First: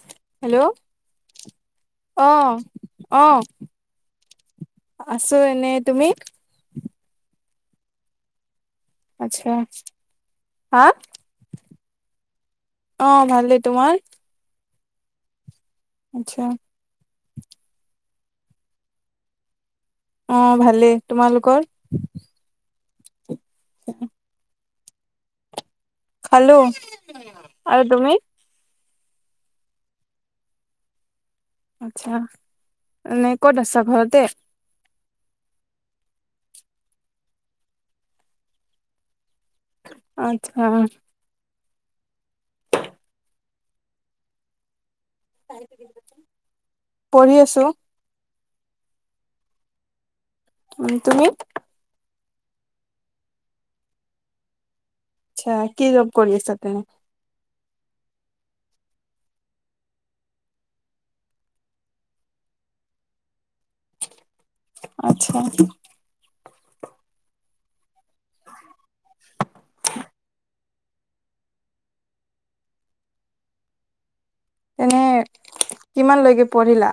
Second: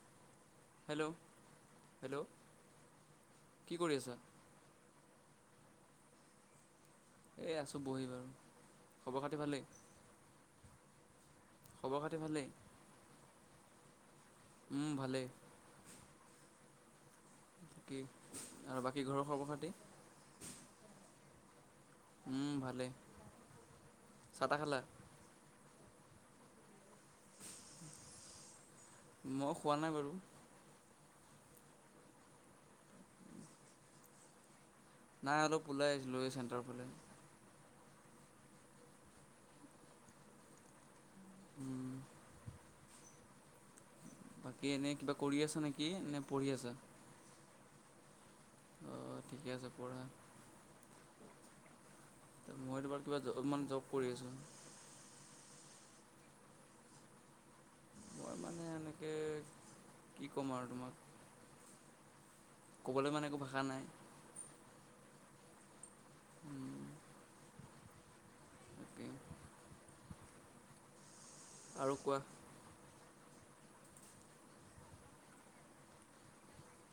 [inaudible] Hello hello অ অ কি কৰি আছা? আছো এনে তুমি এই আছোঁ বহি বাৰু খবৰ খাতি আচ্ছা ভালেই। হা খবৰ খাতি ভালেই অ ভাল এ তোমাৰ উম ভালেই- আচ্ছা। বাকি আৰু বাকী ঘৰৰ খবৰ খাতি অ ভালেই তোমালোকৰ উম ভালেই চাহ [unintelligible] তাহ খালা খালো আৰু তুমি মই খোৱা নাই বাৰু। আচ্ছা এনে ক'ত আছা ঘৰতে? নাই অলপ ওলাই আহিছিলোঁ এই চেণ্টাৰ ফালে। আত্ছা। উম বাকী এনে কিবা কৰি আছা নেকি নে পঢ়ি আছা? পঢ়ি আছো অ ঠিকে আছে পঢ়া। তুমি? মই তোমাৰ কিবা জব কৰি আছো। আ কি জব কৰি আছা তে? মই মানে এনেকে কি ক'ম আৰু তোমাক। ক'বলৈ মানে একো ভাষা নাই। আচ্ছা। তাকে। আৰু কোৱা তেনে কিমানলৈকে পঢ়িলা?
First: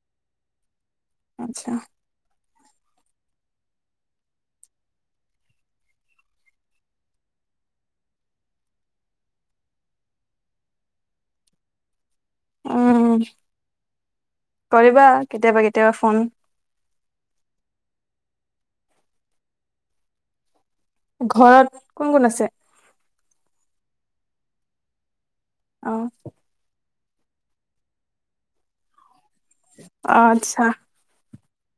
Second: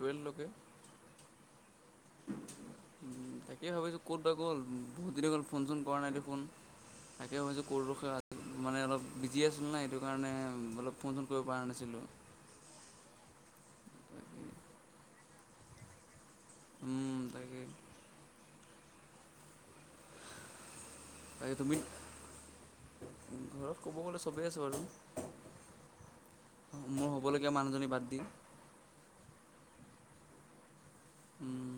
টুৱেলভ লৈকে। আতছা। তাকেইে ভাবিছো ক'ত বা গ'ল বহুত দিন হল ফোন চোন কৰা নাই দেখোন? তাকে ভাবিছোঁ কৰ ৰখা মানে অলপ বিজি আছিলো না সেইটো কাৰণে অলপ ফোন চোন কৰিব পৰা নাছিলোঁ। উম কৰিবা কেতিয়াবা কেতিয়াবা ফোন। উম, তাকে তাকে তুমি ঘৰত কোন কোন আছে? ঘৰত ক'ব গ'লে চবেই আছে বাৰু। অ। মোৰ হ'বলগীয়া মানুহজনী বাদ দি। অ আত্ছা। উম।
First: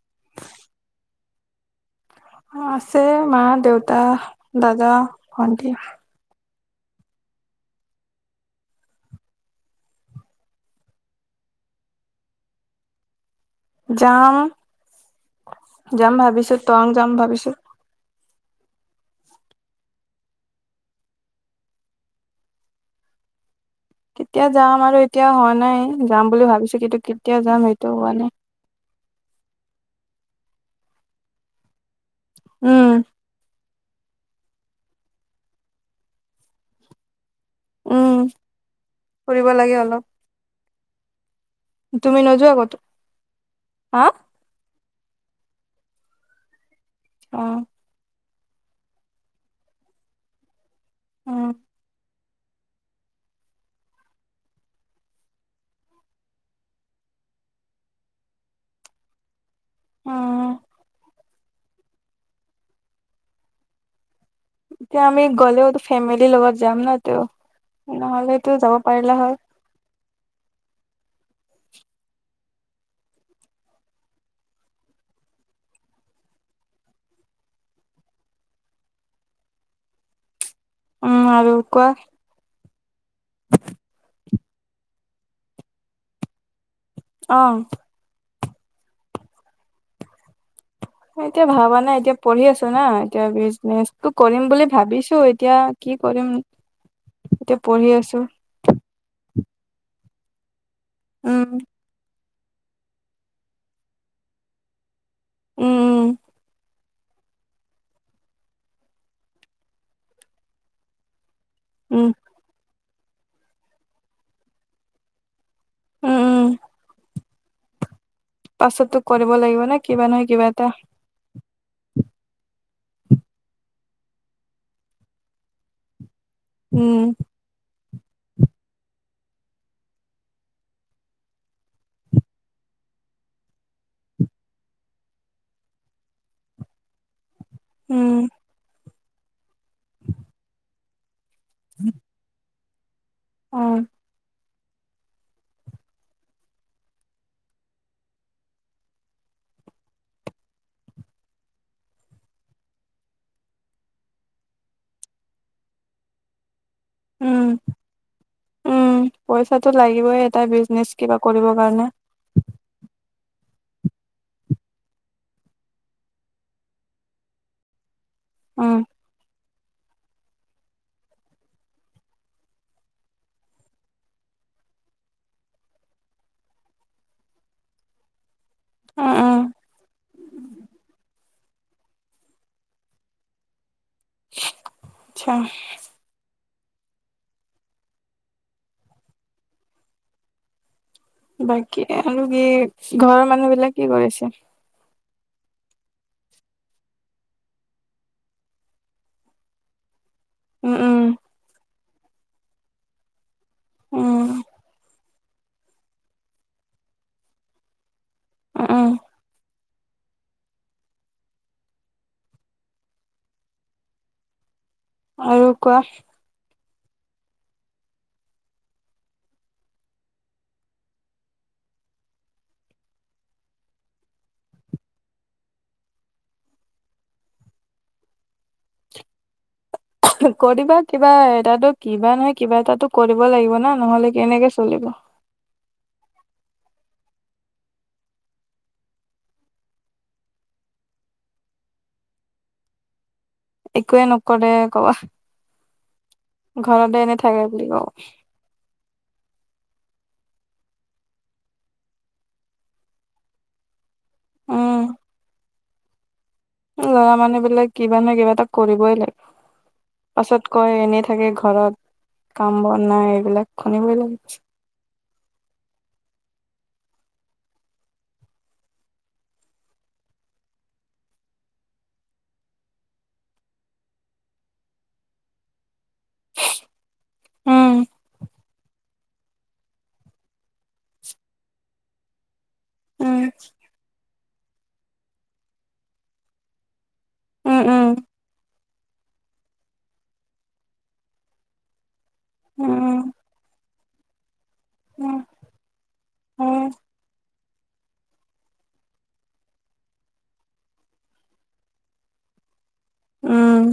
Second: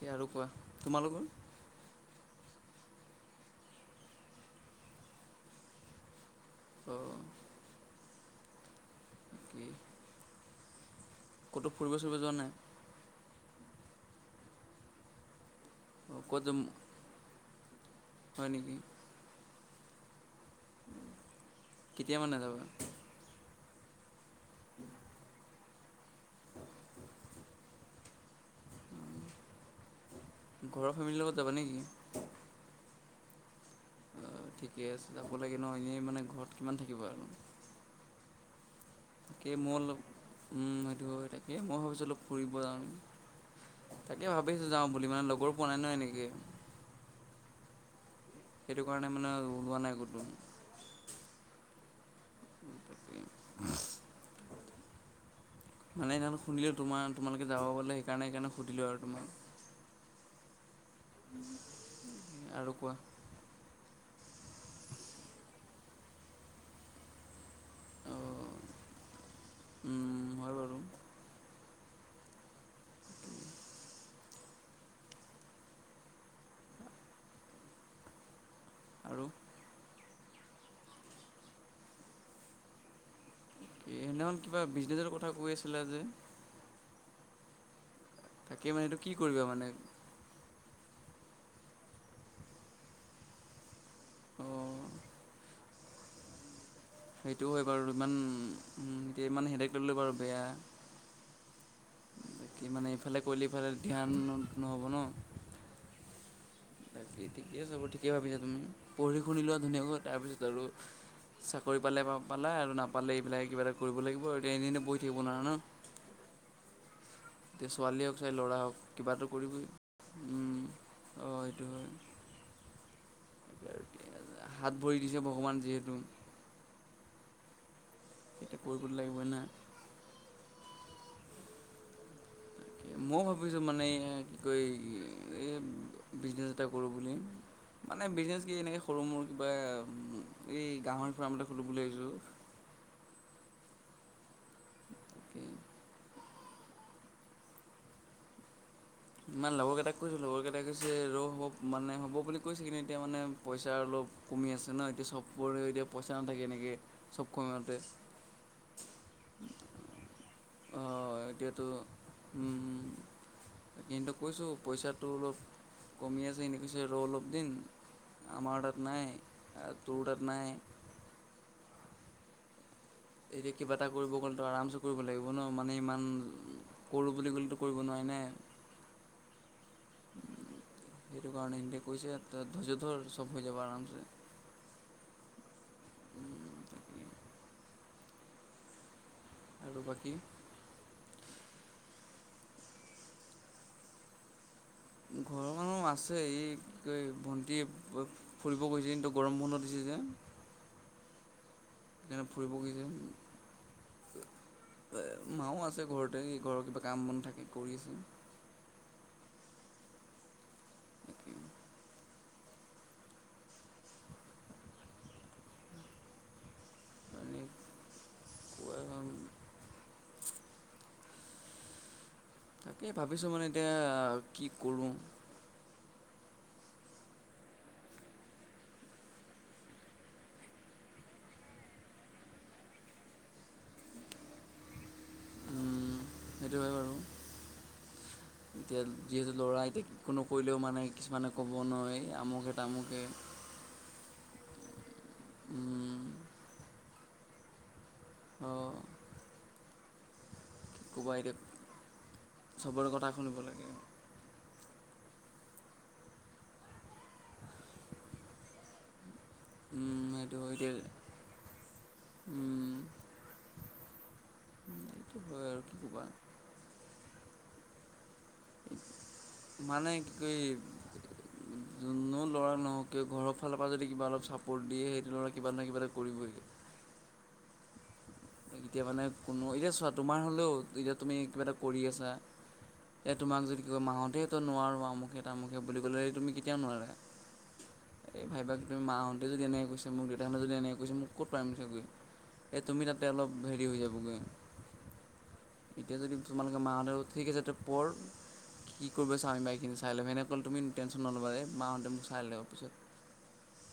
কি আৰু কোৱা তোমালোকৰ? আছে মা দেউতা দাদা ভন্টি। উম্। ক'তো ফুৰিব ফুৰিব যোৱা নাই? যাম যাম অঁ ক'ত ভাবিছো টৱাং যাম ভাবিছো। হয় নেকি? কেতিয়া মানে যাবা? কেতিয়া যাম আৰু এতিয়া হোৱা নাই যাম বুলি ভাবিছো কিন্তু কেতিয়া যাম সেইটো হোৱা নাই। ঘৰৰ ফেমিলিৰ লগত যাবা নেকি? উম। অ ঠিকে আছে যাব লাগে ন এনেই মানে ঘৰত কিমান থাকিব আৰু। উম তাকে ফুৰিব মই লাগে অলপ। সেইটো হয় তাকে মই ভাবিছোঁ অলপ তুমি নোযোৱা ফুৰিব কতো যাওঁ হা তাকে ভাবিছোঁ যাওঁ বুলি। লগৰো পোৱা নাই ন এনেকে। অ। সেইটো কাৰণে মানে ওলোৱা নাই ক'তো। উম। তাকে। [unintelligible] মানে সেইদিনা শুনিলোঁ তোমাৰ তোমালোকে যাব বুলি সেইকাৰণে সেইকাৰণে সুধিলোঁ আৰু তোমাক। উম্। আৰু কোৱা। এতিয়া আমি গ'লেওটো ফেমিলিৰ লগত যাম ন। ত নহলেটো যাব পাৰিলা হয়। হয় বাৰু আৰু উম আৰু কোৱা সেইদিনাখন কিবা বিজনেছৰ কথা কৈ আছিলে যে অ তাকে মানে এইটো কি কৰিবা মানে এতিয়া ভবা নাই এতিয়া পঢ়ি আছো ন এতিয়া বিজনেচটো কৰিম বুলি অঁ ভাবিছো এতিয়া কি কি কৰিম সেইটো এতিয়া হয় পঢ়ি বাৰু ইমান আছো উ এতিয়া ইমান হেডক ললে বাৰু বেয়া উম বাকী মানে এইফালে কৰিলে ইফালে ধ্যান নহব ন উম উম বাকী ঠিকে আছে ব ঠিকে ভাবিছা তুমি পঢ়ি শুনি লোৱা ধুনীয়াকৈ তাৰপিছত আৰু চাকৰি পালে উম পালে আৰু নাপালে এইবিলাকে কিবা এটা কৰিব লাগিব এতিয়া এনেই বহি থাকিব নোৱাৰা ন উম উম এতিয়া ছোৱালী হওক চাই ল'ৰা হওক পাছতো কিবাটো কৰিব লাগিব কৰিবই ন কিবা নহয় কিবা এটা উ অ সেইটো হয় হাত ভৰি দিছে ভগৱানে যিহেতু উম এয়া কৰিব লাগিবই না তাকে মই ভাবিছোঁ মানে কি কয় এই বিজনেছ এটা কৰোঁ বুলি মানে উম, বিজনেচ কি এনেকে সৰু মোৰ কিবা এই গাহৰি ফ্ৰাম খুলো বুলি ভাবিছোঁ অ তাকে ইমান লগৰ কেইটাক কৈছো লগৰ কেইটাই কৈছে ৰৌ হ'ব মানে হব বুলি কৈছে কিন্তু এতিয়া মানে পইচা অলপ কমি আছে ন এতিয়া চবৰে এতিয়া পইচা নেথাকে এনেকে উম উম পইচাটো লাগিবই এটা বিজনেছ কিবা কৰিব কাৰণে কিন্ত কৈছোঁ পইচাটো অলপ কমি আছে এনে কৈছে ৰ অলপ দিন আমাৰ উম, তাত নাই টোৰ তাত নাই এতিয়া কিবা এটা কৰিব গলেতো তোমাৰ আৰামচ কৰিব লাগিব ন মানে ইমান কৰো বুলি ক'লেতো কৰিব নোৱাৰি নে অ অ সেইটো কাৰণে সে কৈছে ধৰ্য ধৰ চব হৈ যাব আৰামছে আচ্ছা আৰু বাকী বাকী আৰু কি ঘৰৰ মানুহ বিলাক কি কৰিছে ঘৰৰ মানুহ আছে এ কি কয় ভন্টি ফুৰিব গৈছে কিন্তু গৰম বন্ধত দিছে জে উম, উম, সেইকাৰণে ফুৰিব গৈছে উম মায়ো আছে ঘৰতে ঘৰৰ কিবা কাম বন থাকে কৰি আছে অ অ আৰু কোৱা মানে তাকে ভাবিছোঁ মানে এতিয়া কি কৰোঁ [inaudible] কৈ দিবা কিবা এটাতো কিবা নহয় কিবা এটাতো কৰিব লাগিব না নহলে কেনেকে চলিব উম সেইটো হয় বাৰু এতিয়া যিহেতু ল'ৰা এতিয়া কোনো কৰিলেও মানে কিছুমানে ক'ব নোৱাৰি আমুকে তামুকে একোৱে নকৰে কব ঘৰতে এনে থাকে বুলি কব অঁ কি কবা এতিয়া চবৰে কথা শুনিব লাগে উম, ল'ৰা মানুহ বিলাক কিবা নহয় কিবা এটা কৰিবই লাগে উম পাছত কয় এনেই থাকে ঘৰত কাম বন নাই এইবিলাক শুনিবই লাগে কৈ আৰু কি ক'বা মানে কি কৰি যোনো ল'ৰা নহও কিয় ঘৰৰ ফালৰ পৰা যদি কিবা অলপ চাপৰ্ট দিয়ে সেইটো ল'ৰা কিবা নহয় কিবা এটা কৰিবই [inaudible] উম তাৰ মানে কোনো এতিয়া চোৱা তোমাৰ হ'লেও এতিয়া তুমি কিবা এটা কৰি আছা এয়া উম, তোমাক যদি কয় মাহঁতে তো নোৱাৰোঁ আমুখে তামুখে বুলি ক'লে তুমি কেতিয়াও নোৱাৰা উম, উম, এই ভাইবা তুমি মাহত দে যদি এনে কৈছে মোক দেউাাহঁনে যদি এনোই কৈছে মোক ক'ত পাৰিছছে গৈ এই তুমি তাত উম, অলপ হেৰি হৈ যাবগৈ উম, এতিয়া যদি তোমালোকে মাহঁতে ঠিক ওপৰ কি কৰিব চা এইবাৰএইখিন চাই ল'ম সেনেক'লে তুমি টেনচন নলবা যে মাহঁতে মোক চাই লব পিছত উম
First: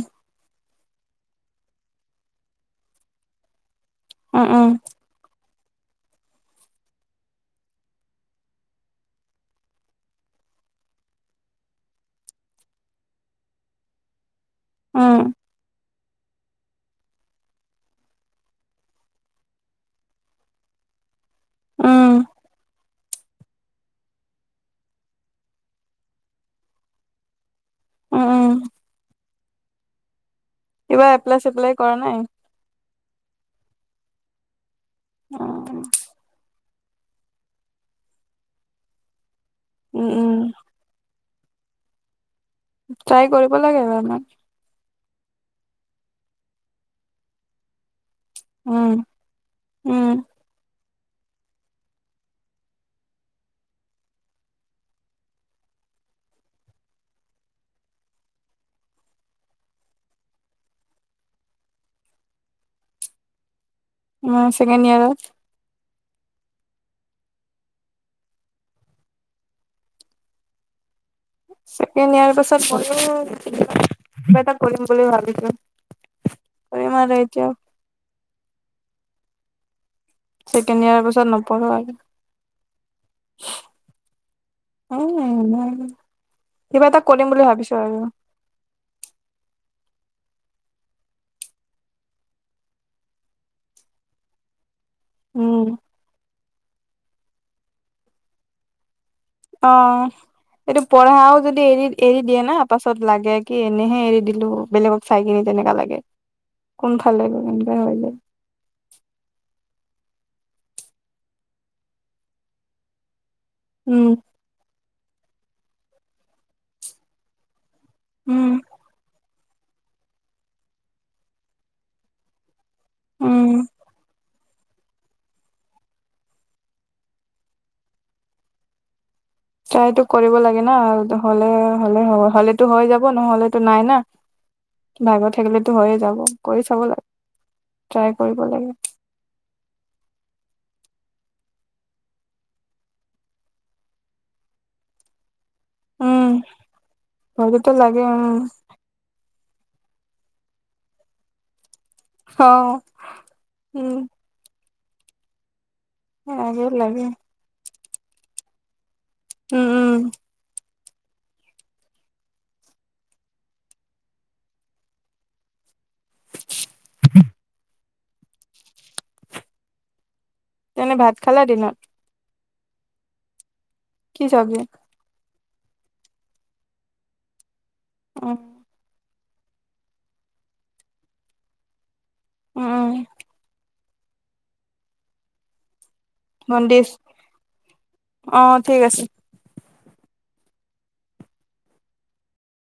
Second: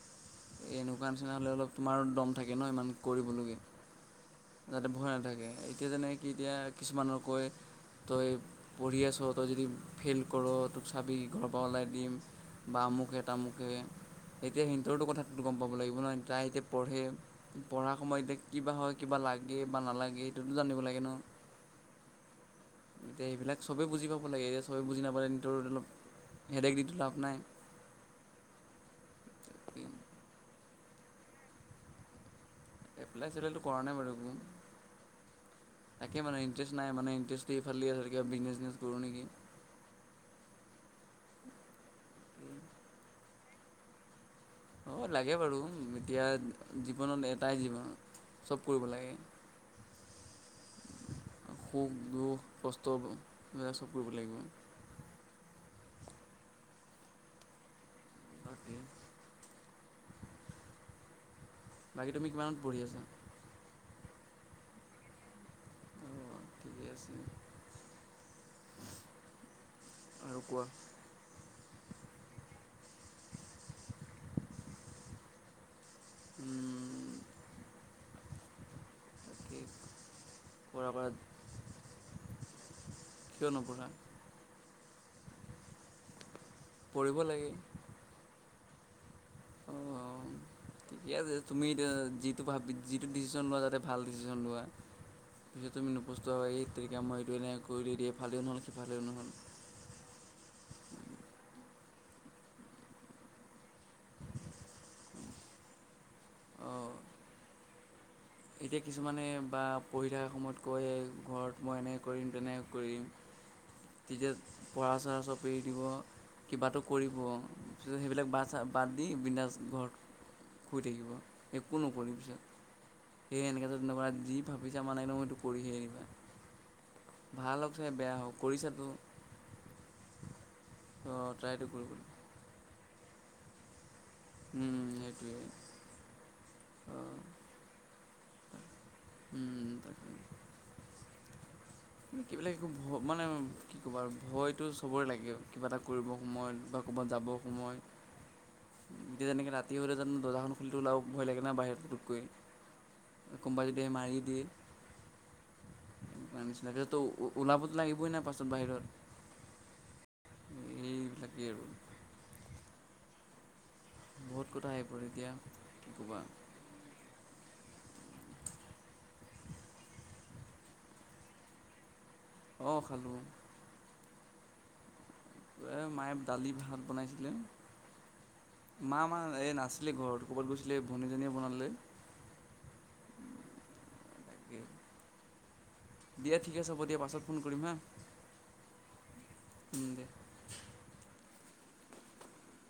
এনেকুৱা নিচিনা হ'লে অলপ তোমাৰ দম থাকে ন ইমান কৰিবলগীয়া উম, উম, উম, যাতে ভয় নাথাকে এতিয়া যেনে কি এতিয়া কিছুমানকৈ তই পঢ়ি আছ তই যদি ফেইল কৰ তোক চাবি ঘৰৰ পৰা ওলাই দিম। বা আমুকে তামুকে এতিয়া সিহঁতৰ দুখ উম, লাগিব ন তাই এতিয়া পঢ়ে পঢ়াৰ সময়ত এতিয়া কিবা হয় কিবা লাগে বা নালাগে সেইটোতো জানো শুনিব লাগে ন উম এতিয়া সেইবিলাক চবেই বুজি পাব লাগে এতিয়া চবে বুজি নাপালে নিজৰ অলপ হেডেক দি টো লাভ নাই উম সপ কিবা এপ্লাই চেপ্লাই কৰা নাই। এপ্লাই সেপ্লয়টো কৰা নাই বাৰু এক অ ইণ্টাৰেষ্ট নাই মানে ইটাৰেষ্ট দিইফালে আছেব বিজনেজনেছ কৰো নেকি উম উম তাই কৰিব লাগে বাৰু এবাৰ মান অঁ লাগে বাৰু এতিয়া জীৱনত এটাই জীৱন চব কৰিব উম লাগে উম সুখ দুখ কষ্ট এইবিলাক চব কৰিব লাগিব। বাকী বাকী তুমি কিমানত পঢ়ি আছা? উম চেকেণ্ড ইয়াৰত অ ঠিকে আছে। আৰু কোৱা ছেকেণ্ডইয়াৰ পাছত মই কিব এটা কৰিম বুলি ভাবিছো। আৰু ইমান ৰাতি তাকে ছেকেণ্ড পঢ়া ইয়াৰ কৰা পিছত নপঢ়ো আৰু কিয় নপঢ়া উম কিবা এটা পঢ়িব কৰিম লাগে বুলি ভাবিছো আৰু। অঁ ঠিকে আছে তুমি যিটো ভাব যিটো ডিচিশ্যন লোৱা যাতে ভাল ডিচিশন লোৱা। উম, যদি তুমি নপষ্টোৱা এই তেৰিকা মই এইটো এনেই কৰিলে দিয়ে ভালেও নহ'ল সি ভালেও নহ'ল। অ এইটো পঢ়াও যদি এৰি এৰি দিয়ে না পাছত লাগে কি এনেহে এৰি দিলো বেলেগক চাই কিনি। তেনেকা লাগে অঁ কোনফাল লাগিব এনো হয় লাগে। এতিয়া কিছুমানে বা পঢ়ি থকা সময়ত কৈ ঘৰত মই এনেক কৰিম তেনেক কৰিম। উম তেতিয়া পঢ়া চহা চব এৰি দিব কিবাটো কৰিব। তাৰ পিছত সেইবিলাক but um so but the বিন্দাছ ঘৰত শুই থাকিব। একো নকৰি পিছত সে উম এনেকৈ যদি তেনেকুৱা যি ভাবিছা মানে একদো মইতো কৰিহি আনিবা ভাল হওক চ বেয়া হওক কৰিছাতো চাইতটো কৰিব লাগে ন অঁ হ'লে ট্ৰাইটো কৰিব হ'লে লাগিব হব হলেতো হৈ যাব নহ'লেতো নাই। না উম ভাগৰ সেইটোৱে থাকিলেতো হৈয়ে যাব কৰি চাব লাগে। অঁ ট্ৰাই কৰিব লাগে। উম এই বিলাক একো ভয় মানে কি ক'বা আৰু ভয়টো চবৰে লাগে। কিবা এটা কৰিবৰ উম সমোয় বা ক'ৰবাত যাবৰ ভয়টোতো সমোয়। লাগে উম তেতিয়ানে ৰাতি হ'লে জান দাখন খুলিওক ভয় লাগে ন বাহিৰতো। অ কোনবা যদিহে উম মাৰি দিয়ে। লাগে নিচিনা পিছতো লাগে ওলাব লাগিবই নাই পাছত বাহিৰত। উম উম। এইবিলাকেই আৰু। বহুত কথা আহি পৰে এতিয়া কোবা। তেনে ভাত খালা দিনত। অঁ খালো। কি চাবজি। এ মায়ে দালি ভাত বনাইছিলে। অহ। মা আমাৰ এই নাছিলে ঘৰত ক'ৰবাত গৈছিলে ভনীজনীয়ে বনালে। উম। তাকে। দিয়া ঠিক আছে হ'ব ভণ্টিছ দিয়া পাছত ফোন কৰিম হা। অ ঠিক আছে উ দেয়া